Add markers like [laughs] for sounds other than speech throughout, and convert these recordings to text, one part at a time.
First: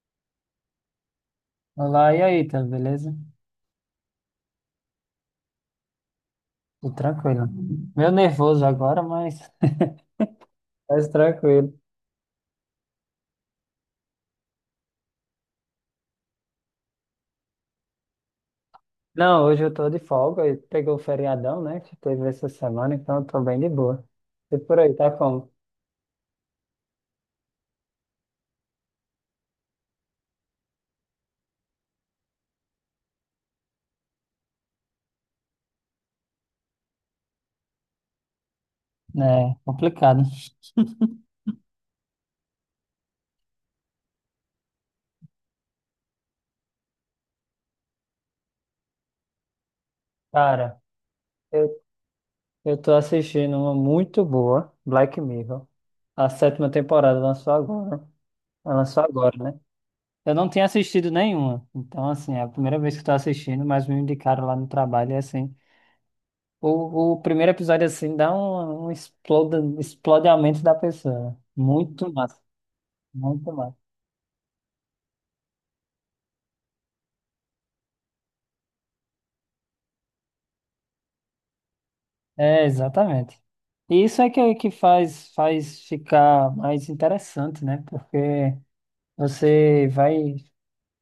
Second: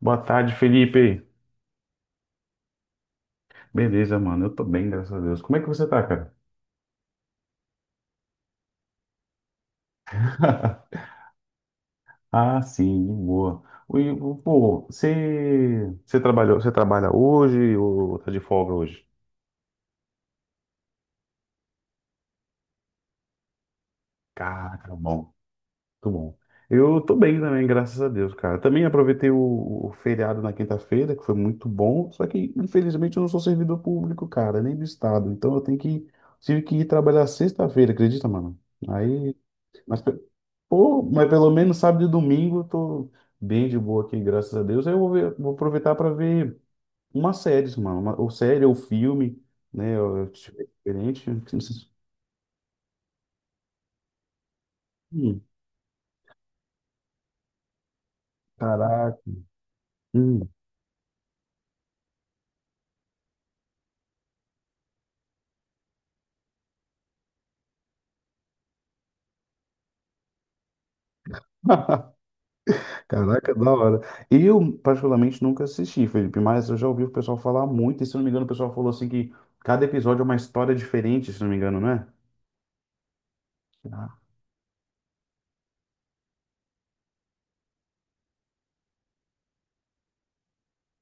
Boa tarde, Felipe. Olá, e aí, tá beleza? Beleza, mano. Eu tô bem, graças a Deus. Como é que você tá, cara? Tudo tranquilo. Meio nervoso agora, mas [laughs] [laughs] mas tranquilo. Ah, sim, de boa. Pô, você trabalhou, você trabalha hoje ou tá de folga hoje? Não, hoje eu tô de folga e pegou o feriadão, né, que teve essa semana, então eu tô bem de boa. E por aí, Cara, tá bom, como? muito bom. Eu tô bem também, graças a Deus, cara. Também aproveitei o feriado na quinta-feira, que foi muito bom. Só que, infelizmente, eu não sou servidor público, cara, nem do estado. Tive que ir trabalhar sexta-feira, acredita, mano? Aí, É, mas, complicado. pô, mas pelo menos sábado e domingo eu tô bem de boa aqui, graças a Deus. Aí eu vou aproveitar para ver uma série, mano. Uma, ou série ou filme, né? Eu tiver Cara, diferente. eu, eu tô assistindo uma muito boa, Black Hum, Mirror. A sétima temporada lançou agora. Ela lançou caraca. agora, né? Eu Hum. não tinha assistido nenhuma. Então, assim, é a primeira vez que eu tô assistindo, mas me indicaram lá no trabalho e assim. O primeiro episódio, assim, dá um explode a mente da pessoa. Muito [laughs] massa, muito Caraca, da massa. hora. Eu, particularmente, nunca assisti, Felipe, mas eu já ouvi o pessoal falar muito, e, se não me engano, o pessoal falou assim que cada episódio é uma história diferente, se não me engano, né? É, exatamente. E Ah. isso é que faz ficar mais interessante, né? Porque você vai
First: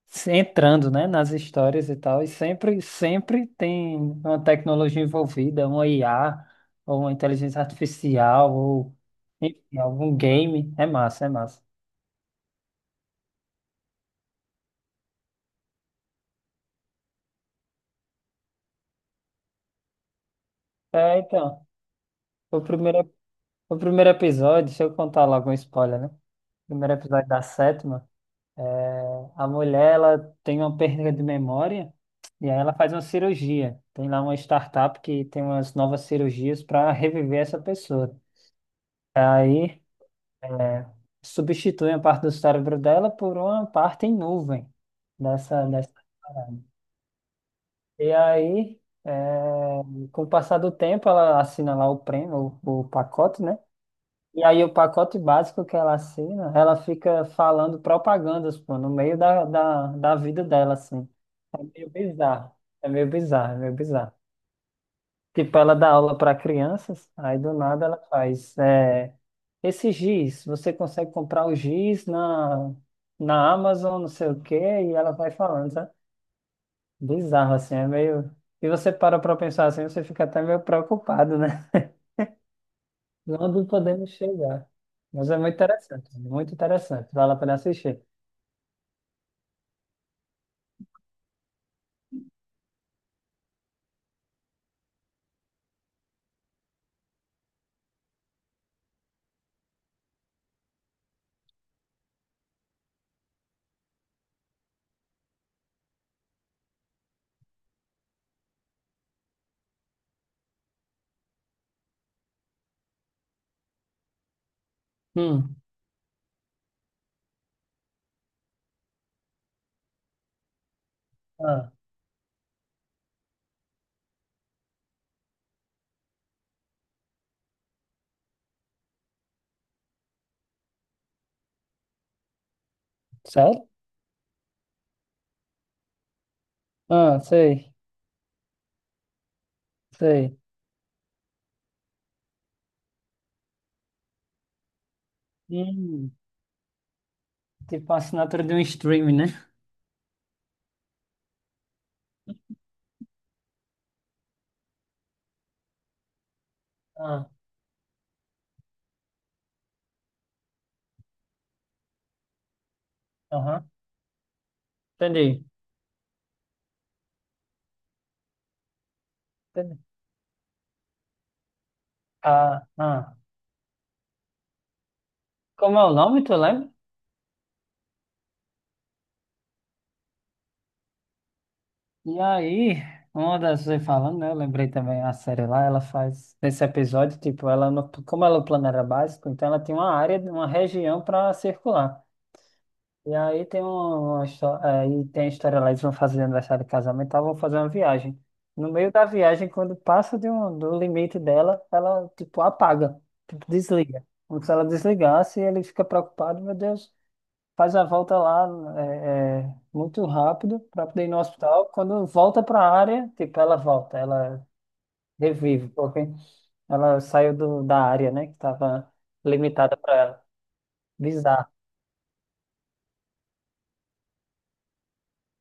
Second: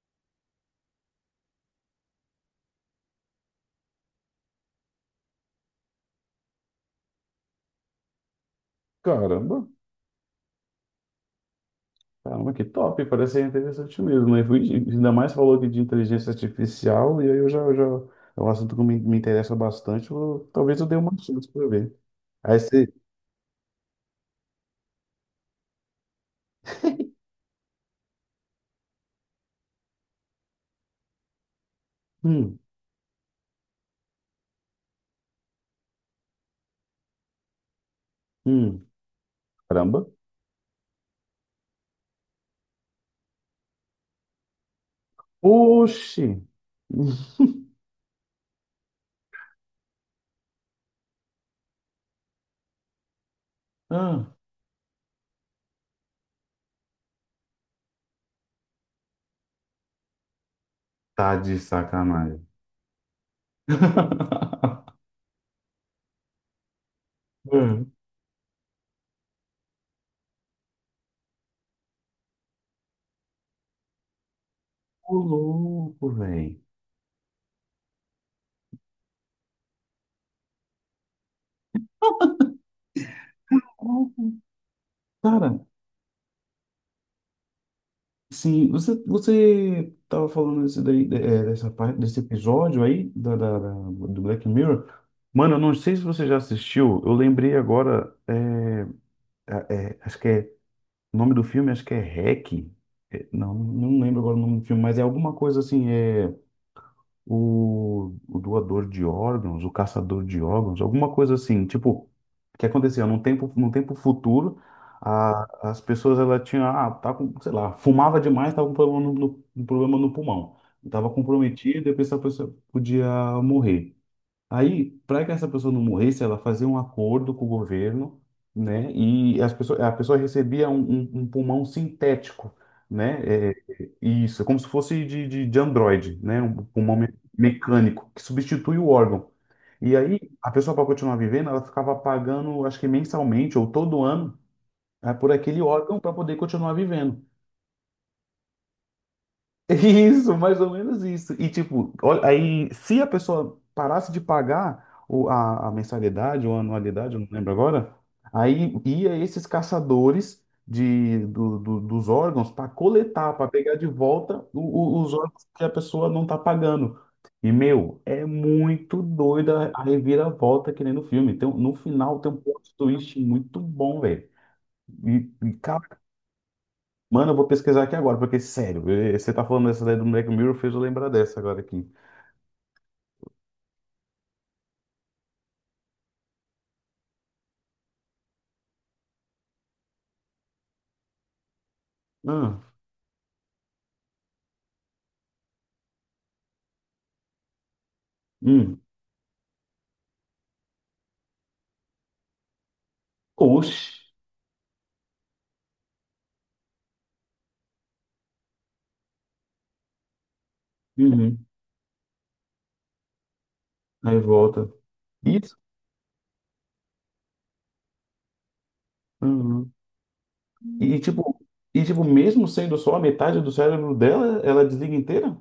se entrando, né, nas histórias e tal, e sempre tem uma tecnologia envolvida, uma IA, ou uma inteligência artificial, ou Cara, enfim, algum game. É massa, é massa. caramba, que top, parece ser interessante mesmo, né? Ainda mais falou aqui de inteligência artificial, e aí eu já é um assunto que me interessa bastante, talvez eu dê uma É, chance para então, ver. Aí o você. primeiro O primeiro episódio, deixa eu contar logo um spoiler, né? O primeiro episódio da sétima, a mulher, ela tem uma perda de memória e Hum, aí ela faz uma cirurgia. Tem lá uma startup que tem umas novas cirurgias para reviver essa pessoa. hum, Aí, caramba. é, substitui a parte do cérebro dela por uma parte em nuvem dessa. Oxi! [laughs] E aí, é, com o passar do tempo, ela assina lá o prêmio, o pacote, né? Ah, E aí o pacote básico que ela assina, ela fica falando propagandas, pô, no meio da vida dela, assim. tá de É meio sacanagem. bizarro. É meio bizarro, é meio bizarro. [laughs] Tipo, ela dá aula para crianças, aí do nada ela faz. É, esse giz, você consegue comprar o giz na Amazon, não sei o quê, e ela Ô vai falando, sabe? louco, velho. Bizarro, assim, é meio. E você para pra pensar assim, você fica até meio preocupado, né? [laughs] Onde podemos chegar? Mas é Cara, muito interessante, muito interessante. Vale a pena assistir. sim, você tava falando desse daí, dessa parte desse episódio aí do Black Mirror. Mano, eu não sei se você já assistiu. Eu lembrei agora, acho que é o nome do filme, acho que é Hack. Não, não lembro agora o nome do filme, mas é alguma coisa assim. É, o doador de órgãos, o caçador de órgãos, alguma coisa assim, tipo, que acontecia num tempo futuro, Hum. As pessoas ela tinha, ah, tá com, sei lá, fumava demais, tava com problema um problema no pulmão, estava Ah, comprometido, e a pessoa podia morrer. Aí, para que essa pessoa não morresse, ela fazia um acordo com o governo, né? E a pessoa recebia um pulmão sintético, né? É, sério? isso, é como se fosse de Android, né? Um pulmão Ah, sei, mecânico que substitui o órgão. E aí, sei. a pessoa, para continuar vivendo, ela ficava pagando, acho que mensalmente ou todo ano, ah, por aquele órgão Hum, para poder continuar vivendo. tipo a assinatura de um streaming, né? Isso, mais ou menos isso. E tipo, olha, aí se a pessoa parasse de pagar a mensalidade ou a anualidade, eu não Ah, lembro agora, aí ia esses caçadores dos órgãos para coletar, para aham. pegar de volta os Entendi. órgãos que a pessoa não está pagando. E, meu, é muito doida Entendi. a reviravolta que nem no filme. No final tem um Ah, plot ah. twist muito bom, velho. E, e, Como é o nome, tu lembra? Mano, eu vou pesquisar aqui agora, porque, sério, eh, você tá falando dessa daí do Black Mirror, fez eu lembrar dessa agora aqui. E aí, uma das você falando, né? Eu lembrei também a série lá, ela faz nesse episódio, tipo, ela no- como ela é o plano era básico, então ela tem uma área, uma região para circular. Ah, E aí tem um, uma, história, aí tem a história lá, eles vão fazer aniversário de casamento, tá? Vão fazer uma viagem. No hum. meio da viagem, quando passa do limite dela, ela tipo apaga, tipo Oxi. desliga. Como se ela desligasse, ele fica preocupado, meu Deus, faz a volta lá muito rápido para poder ir no Uhum. hospital. Quando volta para a área, tipo ela volta, Aí ela volta. Isso. revive, porque ela saiu da área, né, que estava Uhum. limitada para ela. E, tipo, Bizarro. e, tipo, mesmo sendo só a metade do cérebro dela, ela desliga inteira?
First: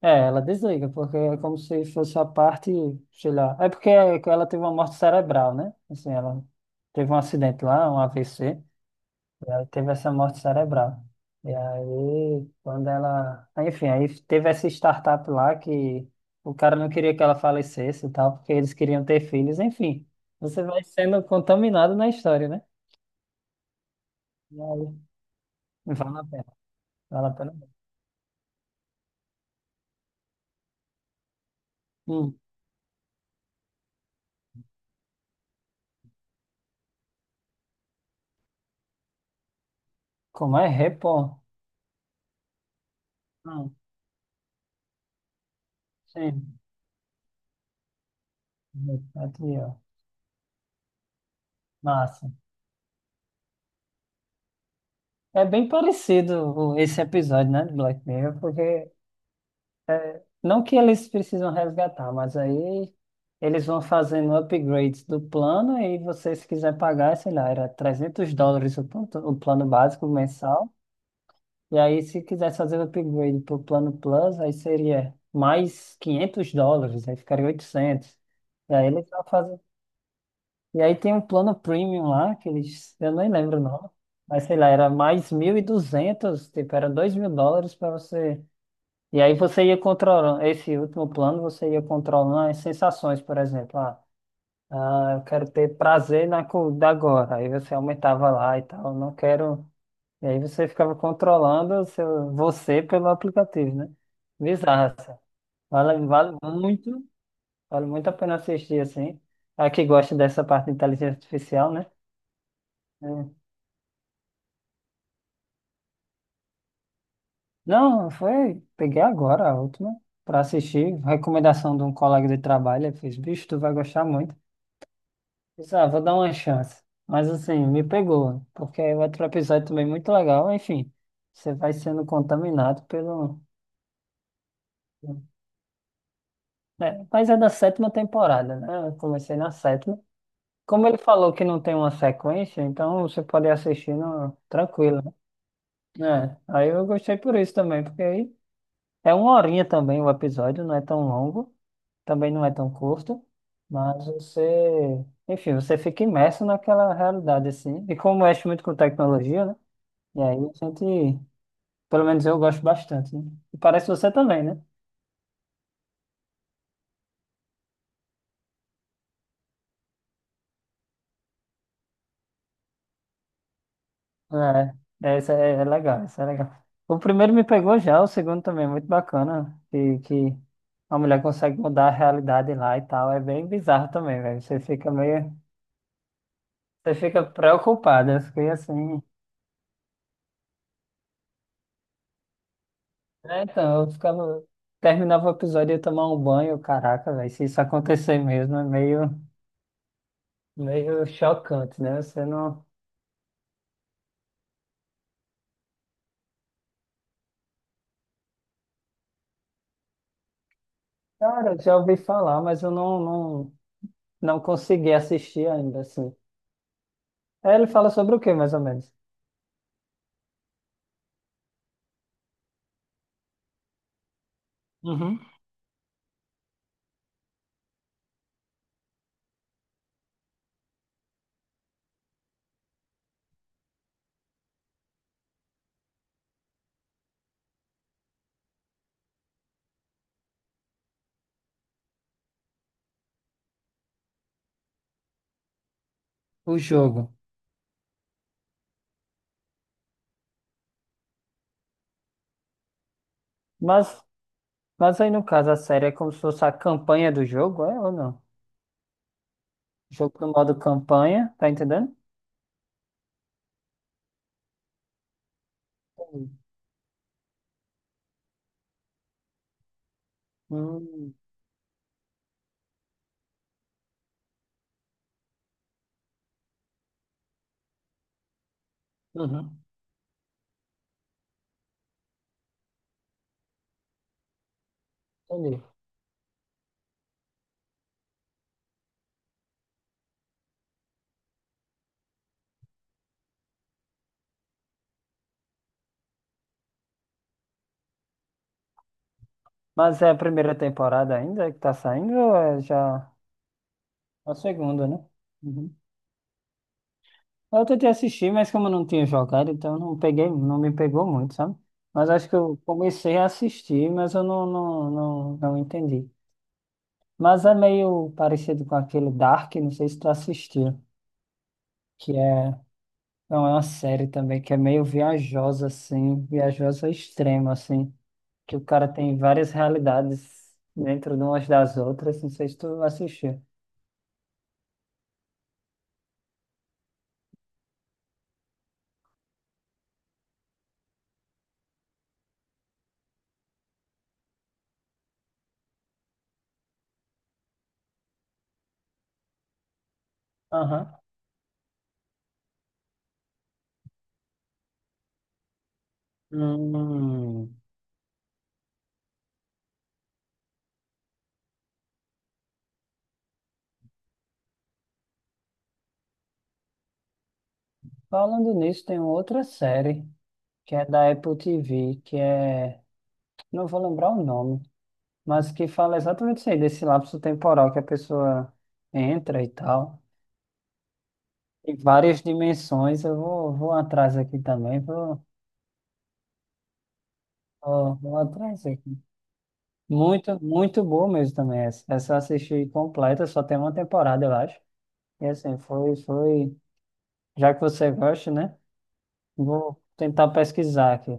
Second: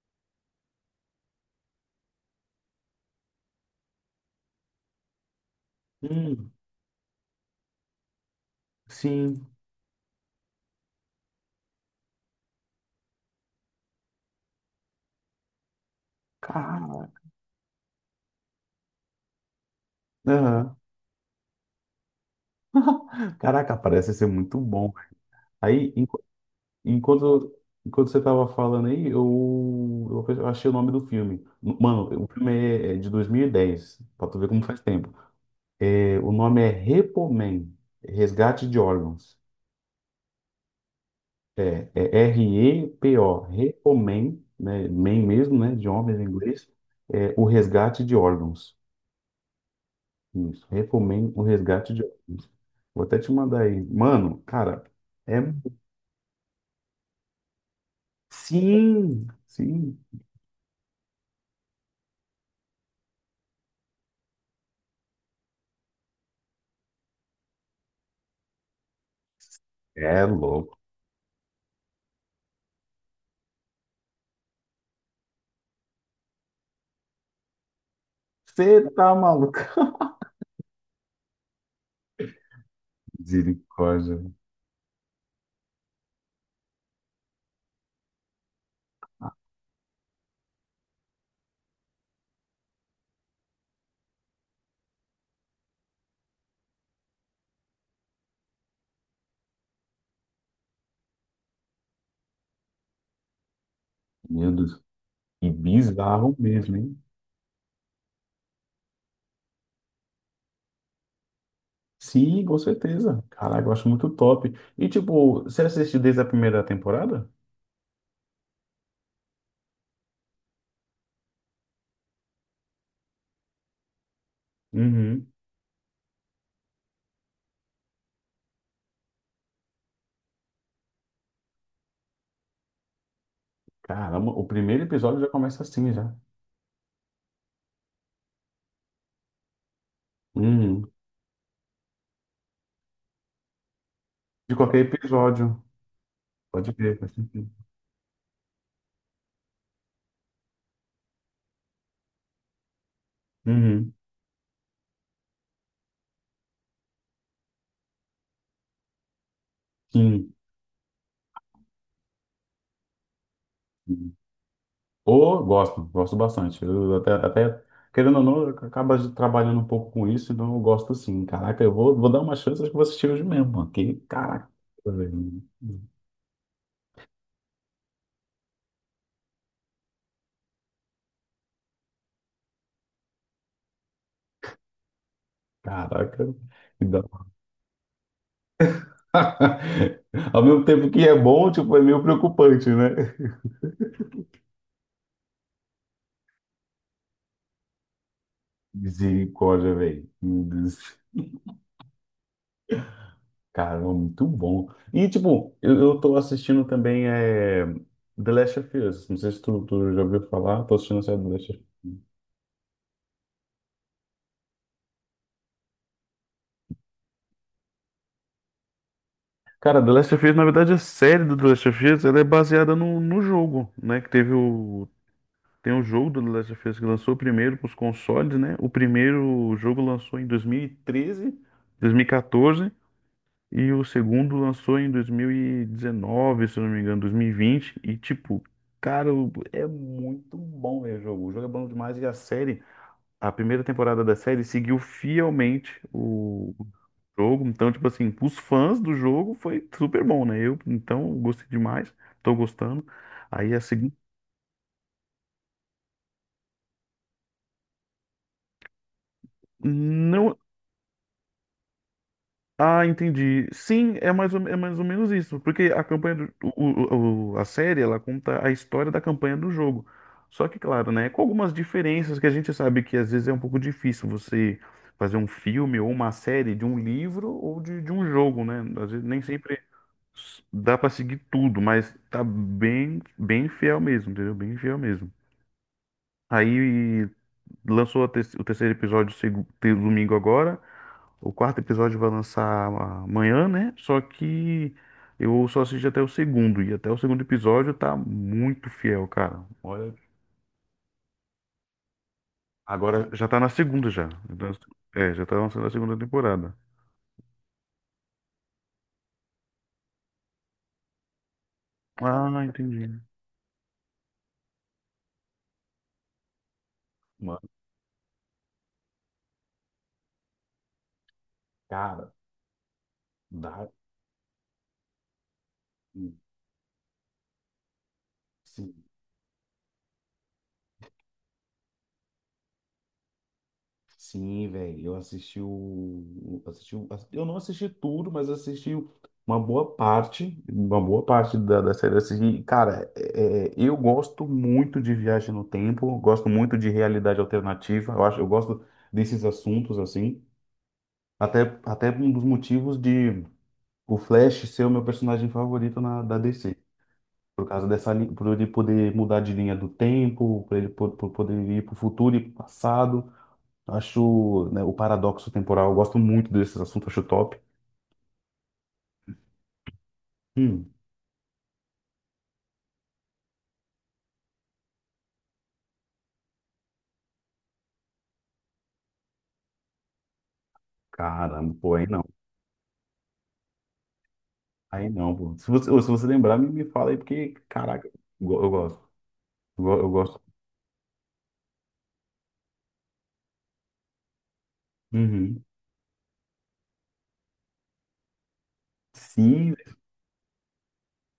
É, ela desliga, porque é como se fosse a parte, sei lá. É porque ela teve uma morte cerebral, né? Assim, ela Hum. teve um acidente lá, um AVC, Sim. e aí teve essa morte cerebral. E aí, quando ela. Enfim, aí teve essa startup lá que o cara não Cara. queria que ela falecesse e tal, porque eles queriam ter filhos. Enfim, você Aham. vai sendo contaminado na história, né? Caraca, parece ser muito E bom. aí, Aí, vale a pena, vale a pena. enquanto, enquanto você tava falando aí, eu achei o nome do filme. Mano, o Hum, filme é de 2010. Pra tu ver como faz tempo. O nome é Repomen, resgate de órgãos. como é? Repor. É R-E-P-O, Hum, Repomen, né, men mesmo, né, de homens em sim. inglês, é o resgate de órgãos. Aqui, ó. Isso, Repomen, o resgate de Massa. órgãos. Vou até te mandar aí. Mano, cara, é... É bem parecido esse episódio, né, de Black Mirror, porque Sim, sim, é, não que eles precisam resgatar, mas aí eles vão fazendo upgrades do plano e você, se quiser pagar, sei lá, era US$ 300 o plano básico é mensal, louco. e aí se quisesse fazer o upgrade para o plano Plus, aí seria mais US$ 500, aí ficaria 800. E aí Você eles tá vão maluco? fazer. E aí tem um plano premium lá, que eles, eu [laughs] nem lembro o nome, Misericórdia, mas sei lá, era mais 1.200 tipo, era US$ 2.000 para você. E aí você ia controlando, esse último plano, você ia controlando as sensações, por exemplo, ah, ah, eu quero ter prazer na comida agora, aí você aumentava lá e tal, não quero. E aí você ficava controlando o seu, você pelo aplicativo, né? meu Deus. Bizarro, assim. E Vale, bizarro vale mesmo, hein? muito, vale muito a pena assistir, assim. A que gosta dessa parte de inteligência artificial, né? Sim, com certeza. Caraca, eu acho muito top. E, tipo, você assistiu desde a primeira temporada? Não, foi. Peguei agora a última para assistir. Recomendação de um colega de trabalho. Ele fez, bicho, tu vai gostar muito. Uhum. Disse, ah, vou dar uma chance. Mas assim, me pegou, porque o outro episódio também é muito legal. Enfim, você vai sendo contaminado pelo. Caramba, o primeiro episódio já começa assim, já. Né, mas é da sétima temporada, né? Eu comecei na sétima. Como Uhum. ele falou que não tem uma sequência, então você pode assistir no De qualquer tranquilo, episódio. né? É, aí Pode eu ver, faz gostei por sentido. isso também, porque aí é uma horinha também o episódio, não é tão longo. Também não é tão curto, Uhum. mas você, enfim, você fica imerso naquela realidade assim. E como mexe muito com tecnologia, né? E Sim. aí a gente, pelo menos eu gosto bastante, né? E parece você também, né? Ou gosto, gosto bastante. Querendo ou não, acaba trabalhando um pouco com isso, então eu gosto sim. Caraca, vou dar uma chance, acho que vou assistir hoje mesmo, mano. Que, caraca, É, essa velho. é, legal, essa é legal. O primeiro me pegou já, o segundo também é muito bacana, que a mulher consegue mudar a realidade lá e tal, é bem bizarro também, velho. Você fica meio, Caraca. você fica preocupada, eu fiquei assim. [laughs] Ao mesmo tempo que é bom, tipo, é meio preocupante, né? É, então, eu ficava. Terminava o episódio e ia tomar um banho, caraca, velho. Se isso acontecer mesmo, é meio, Misericórdia, velho. Meu Deus. meio chocante, né? Você não. Cara, é muito bom. E, tipo, eu tô assistindo também The Last of Us. Não sei se tu já ouviu falar, tô assistindo a série The Last Cara, of eu já Us. ouvi falar, mas eu não, não, não consegui assistir ainda, assim. Aí ele fala sobre o quê, mais ou menos? Cara, The Last of Us, na verdade, a série do The Last of Us, ela é baseada no jogo, né? Que teve o... Uhum. Tem o jogo do The Last of Us que lançou primeiro para os consoles, né? O primeiro jogo lançou em dois dois mil mil e treze, dois mil e 2014. E o segundo lançou em 2019, se eu não me engano, 2020. E, vinte. E, tipo, cara, é muito bom ver o jogo. O jogo é bom demais. E a série, a primeira temporada da série seguiu fielmente O jogo. o jogo. Então, tipo assim, os fãs do jogo foi super bom, né? Eu, então, gostei demais. Tô gostando. Aí a segunda. Mas, mas aí, no caso, a série é como se fosse a campanha do jogo, é ou não? Jogo no Não, modo campanha, tá entendendo? ah, entendi. Sim, é mais ou menos isso, porque a campanha do, Entendi. O- a série, ela conta a história da campanha do jogo. Só que, claro, né, Hum, com algumas diferenças que a gente sabe que às vezes é um pouco difícil você fazer um filme ou uma série de um livro ou de um jogo, né? Às vezes nem sempre uhum, dá para seguir tudo, mas tá bem bem fiel mesmo, entendeu? Bem fiel mesmo. entendi. Aí lançou o terceiro episódio domingo agora. O quarto episódio vai lançar amanhã, né? Só que eu só assisti até o segundo. E até o segundo episódio tá muito fiel, cara. Olha, Mas é a primeira temporada ainda que tá saindo ou é agora já? já tá na segunda já. A Então, segunda, né? é, já tá lançando a Uhum. segunda temporada. Eu tentei assistir, mas como eu não tinha jogado, então não peguei, não me pegou muito, sabe? Mas acho Ah, que eu entendi. comecei a assistir, mas eu não, não, não, não entendi. Mas Mano, é meio parecido com aquele Dark, não sei se tu assistiu, cara, que é, não, é uma dá. série também, que é meio viajosa, assim, viajosa extrema, assim, que o cara tem várias realidades dentro de umas das outras, não sei se tu assistiu. Sim, velho, assisti eu não assisti tudo, mas assisti uma boa parte da série. Eu assisti, cara, eu gosto muito de viagem no tempo, gosto muito de realidade alternativa. Eu gosto desses assuntos assim. Aham. Até um dos motivos de o Flash ser o meu personagem favorito na, da DC. Por Hum. causa dessa, por ele poder mudar de linha do tempo, por ele por poder ir para o futuro e pro passado. Acho, né, o paradoxo temporal, eu gosto muito desses assuntos, acho top. Falando nisso, tem outra série, Hum, que é da Apple TV, que é, não vou lembrar o nome, mas que fala exatamente isso aí, desse lapso temporal que a pessoa entra e tal. caramba, pô, Em aí não. várias dimensões, eu vou atrás aqui também, Aí não, vou, pô. Se se você lembrar, me fala aí, porque, caraca, vou, vou eu atrás gosto. aqui. Eu gosto. Muito, muito boa mesmo também essa. Essa eu assisti completa, só tem uma temporada, eu acho. E Uhum. assim, foi, já que você gosta, né? Sim, Vou tentar pesquisar aqui.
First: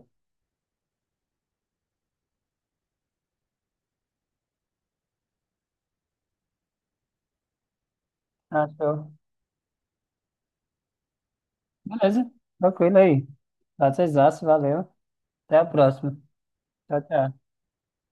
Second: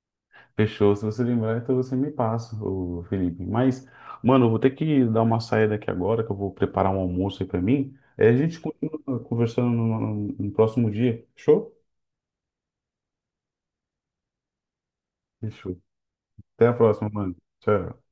fechou. Se você lembrar, então você me passa, ô Felipe. Mas, mano, eu vou ter que dar uma saída aqui agora, que eu vou preparar um almoço aí pra mim. Aí a gente Ah, show. continua conversando no próximo dia. Fechou? Beleza, tranquilo aí. Prazerzaço, valeu. Até a Fechou. próxima. Até a Tchau, próxima, tchau. mano. Tchau.